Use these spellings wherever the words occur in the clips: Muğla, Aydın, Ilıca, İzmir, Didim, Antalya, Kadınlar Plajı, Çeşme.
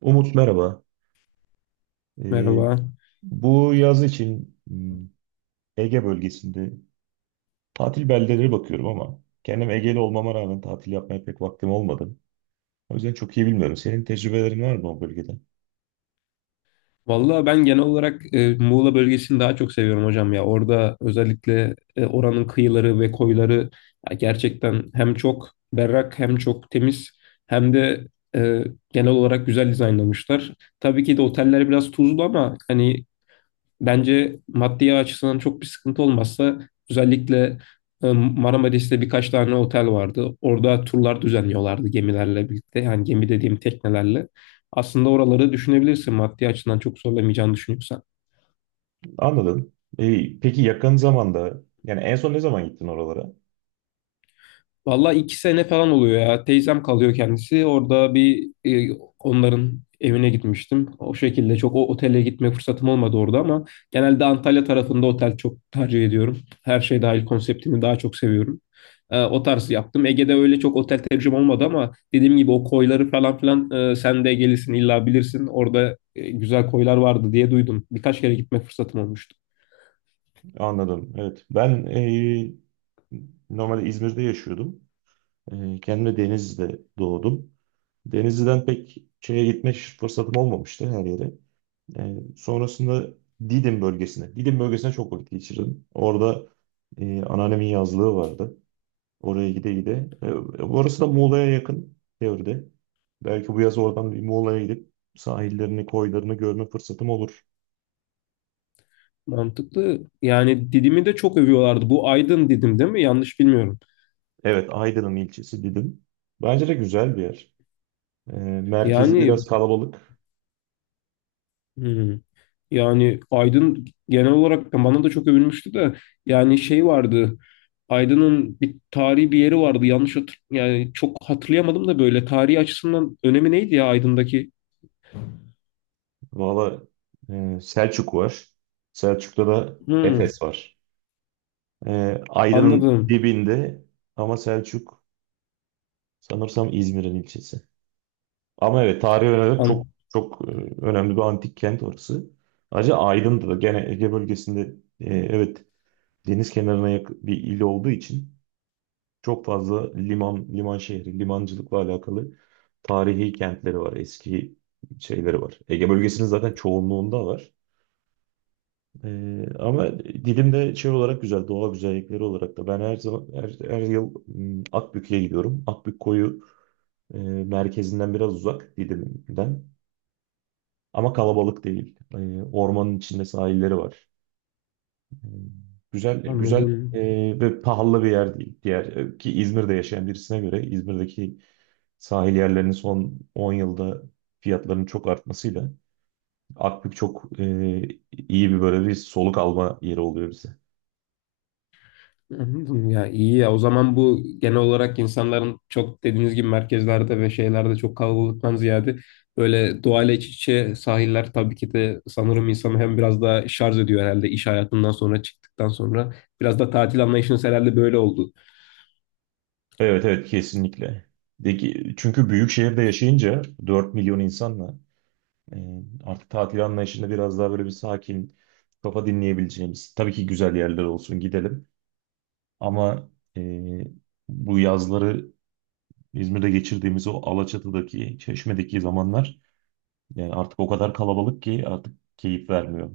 Umut, merhaba. Ee, Merhaba. Bu yaz için Ege bölgesinde tatil beldeleri bakıyorum ama kendim Ege'li olmama rağmen tatil yapmaya pek vaktim olmadı. O yüzden çok iyi bilmiyorum. Senin tecrübelerin var mı o bölgede? Vallahi ben genel olarak Muğla bölgesini daha çok seviyorum hocam ya. Orada özellikle oranın kıyıları ve koyları ya gerçekten hem çok berrak hem çok temiz hem de e, genel olarak güzel dizaynlamışlar. Tabii ki de oteller biraz tuzlu ama hani bence maddi açısından çok bir sıkıntı olmazsa özellikle Marmaris'te birkaç tane otel vardı. Orada turlar düzenliyorlardı gemilerle birlikte. Yani gemi dediğim teknelerle. Aslında oraları düşünebilirsin maddi açıdan çok zorlamayacağını düşünüyorsan. Anladım. Peki yakın zamanda yani en son ne zaman gittin oralara? Valla iki sene falan oluyor ya. Teyzem kalıyor kendisi. Orada bir onların evine gitmiştim. O şekilde çok o otele gitme fırsatım olmadı orada ama genelde Antalya tarafında otel çok tercih ediyorum. Her şey dahil konseptini daha çok seviyorum. O tarz yaptım. Ege'de öyle çok otel tecrübem olmadı ama dediğim gibi o koyları falan filan sen de Ege'lisin illa bilirsin. Orada güzel koylar vardı diye duydum. Birkaç kere gitme fırsatım olmuştu. Anladım. Evet. Ben normalde İzmir'de yaşıyordum. Kendim de Denizli'de doğdum. Denizli'den pek şeye gitme fırsatım olmamıştı her yere. Sonrasında Didim bölgesine. Didim bölgesine çok vakit geçirdim. Orada anneannemin yazlığı vardı. Oraya gide gide. Orası da Muğla'ya yakın teoride. Belki bu yaz oradan bir Muğla'ya gidip sahillerini, koylarını görme fırsatım olur. Mantıklı. Yani Didim'i de çok övüyorlardı. Bu Aydın Didim değil mi? Yanlış bilmiyorum. Evet, Aydın'ın ilçesi Didim. Bence de güzel bir yer. E, Merkezi Yani biraz kalabalık. hmm, yani Aydın genel olarak bana da çok övülmüştü de yani şey vardı. Aydın'ın bir tarihi bir yeri vardı. Yanlış hatır yani çok hatırlayamadım da böyle tarihi açısından önemi neydi ya Aydın'daki? Valla, Selçuk var. Selçuk'ta da Hmm, Efes var. Aydın'ın anladım. dibinde ama Selçuk sanırsam İzmir'in ilçesi. Ama evet, tarihi olarak çok An- çok önemli bir antik kent orası. Ayrıca Aydın'da da gene Ege bölgesinde, evet, deniz kenarına yakın bir il olduğu için çok fazla liman, liman şehri, limancılıkla alakalı tarihi kentleri var, eski şeyleri var. Ege bölgesinin zaten çoğunluğunda var. Ama Didim'de şey olarak güzel, doğa güzellikleri olarak da. Ben her zaman, her yıl Akbük'e gidiyorum. Akbük koyu merkezinden biraz uzak, Didim'den. Ama kalabalık değil. Ormanın içinde sahilleri var. E, Güzel, güzel anladım. ve pahalı bir yer değil. Diğer, ki İzmir'de yaşayan birisine göre İzmir'deki sahil yerlerinin son 10 yılda fiyatlarının çok artmasıyla Akbük çok iyi, bir böyle bir soluk alma yeri oluyor bize. Anladım ya, iyi ya, o zaman bu genel olarak insanların çok dediğiniz gibi merkezlerde ve şeylerde çok kalabalıktan ziyade böyle doğayla iç içe sahiller tabii ki de sanırım insanı hem biraz daha şarj ediyor herhalde iş hayatından sonra çıktıktan sonra biraz da tatil anlayışınız herhalde böyle oldu. Evet, evet, kesinlikle. De ki, çünkü büyük şehirde yaşayınca 4 milyon insanla, artık tatil anlayışında biraz daha böyle bir sakin kafa dinleyebileceğimiz. Tabii ki güzel yerler olsun, gidelim. Ama e, bu yazları İzmir'de geçirdiğimiz o Alaçatı'daki, Çeşme'deki zamanlar, yani artık o kadar kalabalık ki artık keyif vermiyor.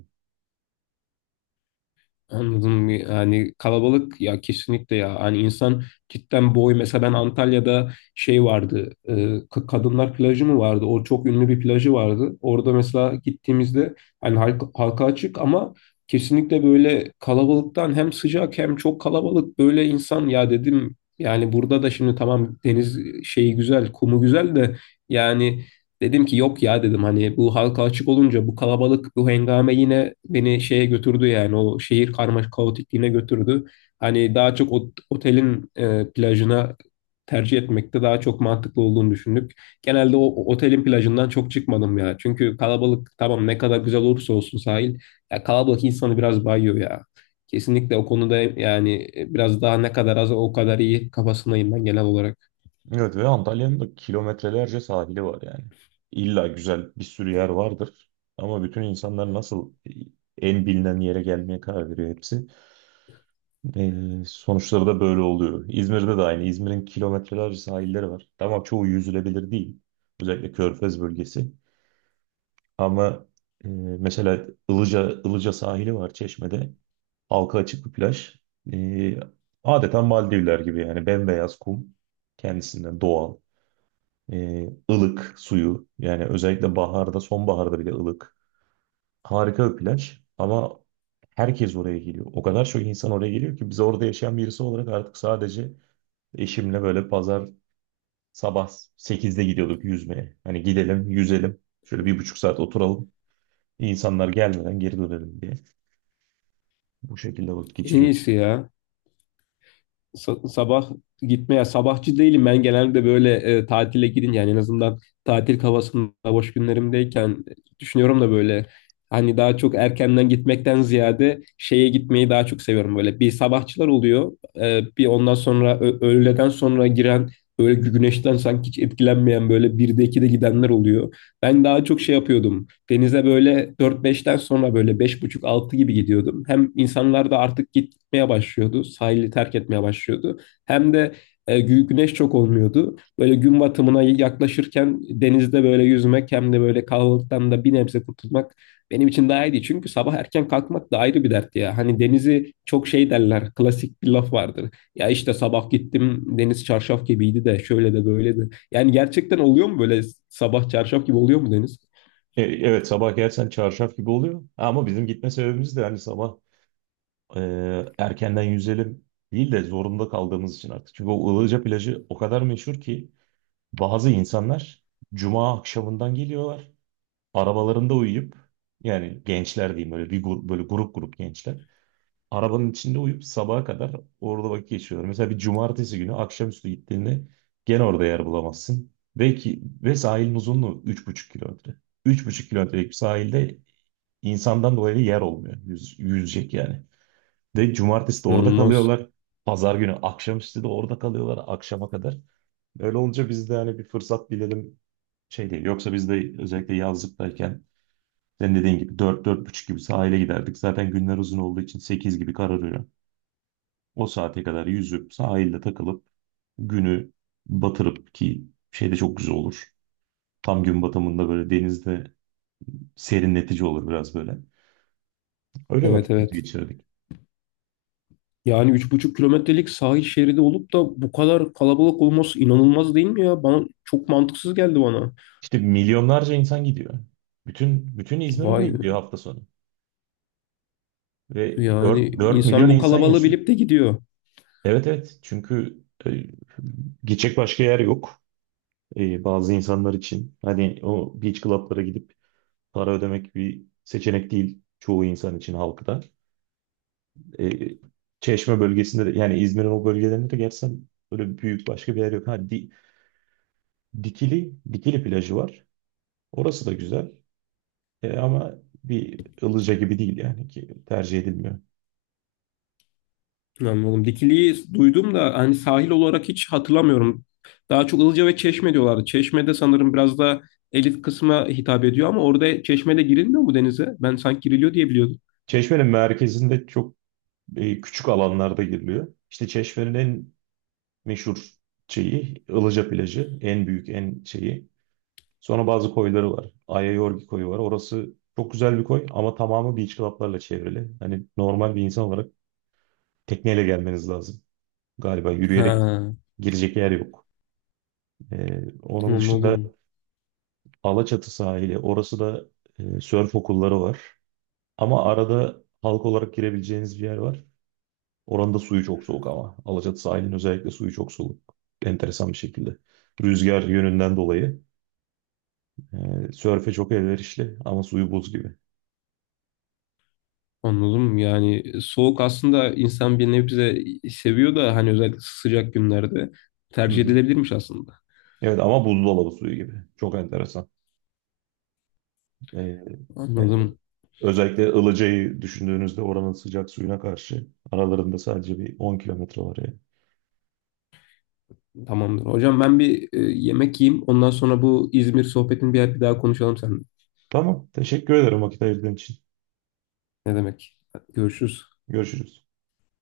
Anladım, yani kalabalık ya kesinlikle ya hani insan cidden boy mesela ben Antalya'da şey vardı Kadınlar Plajı mı vardı, o çok ünlü bir plajı vardı orada mesela gittiğimizde hani halka açık ama kesinlikle böyle kalabalıktan hem sıcak hem çok kalabalık böyle insan, ya dedim yani burada da şimdi tamam deniz şeyi güzel kumu güzel de yani dedim ki yok ya, dedim hani bu halka açık olunca bu kalabalık bu hengame yine beni şeye götürdü yani o şehir karmaşık kaotikliğine götürdü. Hani daha çok otelin plajına tercih etmekte daha çok mantıklı olduğunu düşündük. Genelde o otelin plajından çok çıkmadım ya. Çünkü kalabalık tamam ne kadar güzel olursa olsun sahil ya kalabalık insanı biraz bayıyor ya. Kesinlikle o konuda yani biraz daha ne kadar az o kadar iyi kafasındayım ben genel olarak. Evet, ve Antalya'nın da kilometrelerce sahili var yani. İlla güzel bir sürü yer vardır. Ama bütün insanlar nasıl en bilinen yere gelmeye karar veriyor hepsi. Sonuçları da böyle oluyor. İzmir'de de aynı. İzmir'in kilometrelerce sahilleri var. Tamam, çoğu yüzülebilir değil. Özellikle Körfez bölgesi. Ama e, mesela Ilıca sahili var Çeşme'de. Halka açık bir plaj. Ee, Adeta Maldivler gibi, yani bembeyaz kum. Kendisinden doğal. Ilık suyu, yani özellikle baharda, sonbaharda bile ılık. Harika bir plaj ama herkes oraya geliyor. O kadar çok insan oraya geliyor ki biz orada yaşayan birisi olarak artık sadece eşimle böyle pazar sabah sekizde gidiyorduk yüzmeye. Hani gidelim yüzelim, şöyle bir buçuk saat oturalım, insanlar gelmeden geri dönelim diye bu şekilde vakit En geçiriyoruz. iyisi ya. Sabah gitmeye sabahçı değilim ben genelde böyle tatile gidince yani en azından tatil havasında boş günlerimdeyken düşünüyorum da böyle hani daha çok erkenden gitmekten ziyade şeye gitmeyi daha çok seviyorum, böyle bir sabahçılar oluyor. Bir ondan sonra öğleden sonra giren böyle güneşten sanki hiç etkilenmeyen böyle 1'de 2'de gidenler oluyor. Ben daha çok şey yapıyordum. Denize böyle dört beşten sonra böyle beş buçuk altı gibi gidiyordum. Hem insanlar da artık git etmeye başlıyordu. Sahili terk etmeye başlıyordu. Hem de güneş çok olmuyordu. Böyle gün batımına yaklaşırken denizde böyle yüzmek hem de böyle kalabalıktan da bir nebze kurtulmak benim için daha iyiydi. Çünkü sabah erken kalkmak da ayrı bir dert ya. Hani denizi çok şey derler. Klasik bir laf vardır. Ya işte sabah gittim deniz çarşaf gibiydi de şöyle de böyle de. Yani gerçekten oluyor mu böyle, sabah çarşaf gibi oluyor mu deniz? Evet, sabah gelsen çarşaf gibi oluyor ama bizim gitme sebebimiz de hani sabah e, erkenden yüzelim değil de zorunda kaldığımız için artık. Çünkü o Ilıca plajı o kadar meşhur ki bazı insanlar cuma akşamından geliyorlar. Arabalarında uyuyup, yani gençler diyeyim, böyle bir grup, böyle grup grup gençler. Arabanın içinde uyuyup sabaha kadar orada vakit geçiriyorlar. Mesela bir cumartesi günü akşamüstü gittiğinde gene orada yer bulamazsın. Ve sahilin uzunluğu 3,5 kilometre. Üç buçuk kilometrelik bir sahilde insandan dolayı yer olmuyor. Yüzecek yani. Ve cumartesi de orada İnanılmaz. kalıyorlar. Pazar günü akşamüstü de orada kalıyorlar akşama kadar. Öyle olunca biz de hani bir fırsat bilelim, şey değil. Yoksa biz de özellikle yazlıktayken senin dediğin gibi dört, dört buçuk gibi sahile giderdik. Zaten günler uzun olduğu için 8 gibi kararıyor. O saate kadar yüzüp sahilde takılıp günü batırıp, ki şey de çok güzel olur. Tam gün batımında böyle denizde serinletici olur biraz böyle. Öyle Evet, vakit evet. geçirdik. Yani üç buçuk kilometrelik sahil şeridi olup da bu kadar kalabalık olması inanılmaz değil mi ya? Bana çok mantıksız geldi bana. İşte milyonlarca insan gidiyor. Bütün İzmir oraya gidiyor Vay, hafta sonu. Ve dört yani dört insan milyon bu insan kalabalığı yaşıyor. bilip de gidiyor. Evet, evet, çünkü gidecek başka yer yok bazı insanlar için. Hani o beach club'lara gidip para ödemek bir seçenek değil çoğu insan için, halkta. E, Çeşme bölgesinde de yani İzmir'in o bölgelerinde de gerçekten böyle büyük başka bir yer yok. Ha, Dikili plajı var. Orası da güzel. Ama bir Ilıca gibi değil yani, ki tercih edilmiyor. Anladım. Dikili'yi duydum da hani sahil olarak hiç hatırlamıyorum. Daha çok Ilıca ve Çeşme diyorlardı. Çeşme'de sanırım biraz da elit kısma hitap ediyor ama orada Çeşme'de girilmiyor mu denize? Ben sanki giriliyor diye biliyordum. Çeşme'nin merkezinde çok küçük alanlarda giriliyor. İşte Çeşme'nin en meşhur şeyi Ilıca plajı. En büyük, en şeyi. Sonra bazı koyları var. Ayayorgi koyu var. Orası çok güzel bir koy ama tamamı beach club'larla çevrili. Hani normal bir insan olarak tekneyle gelmeniz lazım. Galiba yürüyerek Ha, girecek yer yok. Onun dışında anladım. Alaçatı sahili. Orası da sörf okulları var. Ama arada halk olarak girebileceğiniz bir yer var. Oranın da suyu çok soğuk ama. Alaçatı sahilinin özellikle suyu çok soğuk. Enteresan bir şekilde. Rüzgar yönünden dolayı sörfe çok elverişli ama suyu buz gibi. Anladım. Yani soğuk aslında insan bir nebze seviyor da hani özellikle sıcak günlerde Hı tercih hı. edilebilirmiş aslında. Evet ama buzdolabı suyu gibi. Çok enteresan. E, e, Anladım. özellikle Ilıca'yı düşündüğünüzde oranın sıcak suyuna karşı aralarında sadece bir 10 kilometre var yani. Tamamdır. Hocam ben bir yemek yiyeyim. Ondan sonra bu İzmir sohbetini bir daha konuşalım seninle. Tamam. Teşekkür ederim vakit ayırdığın için. Ne demek? Görüşürüz. Görüşürüz.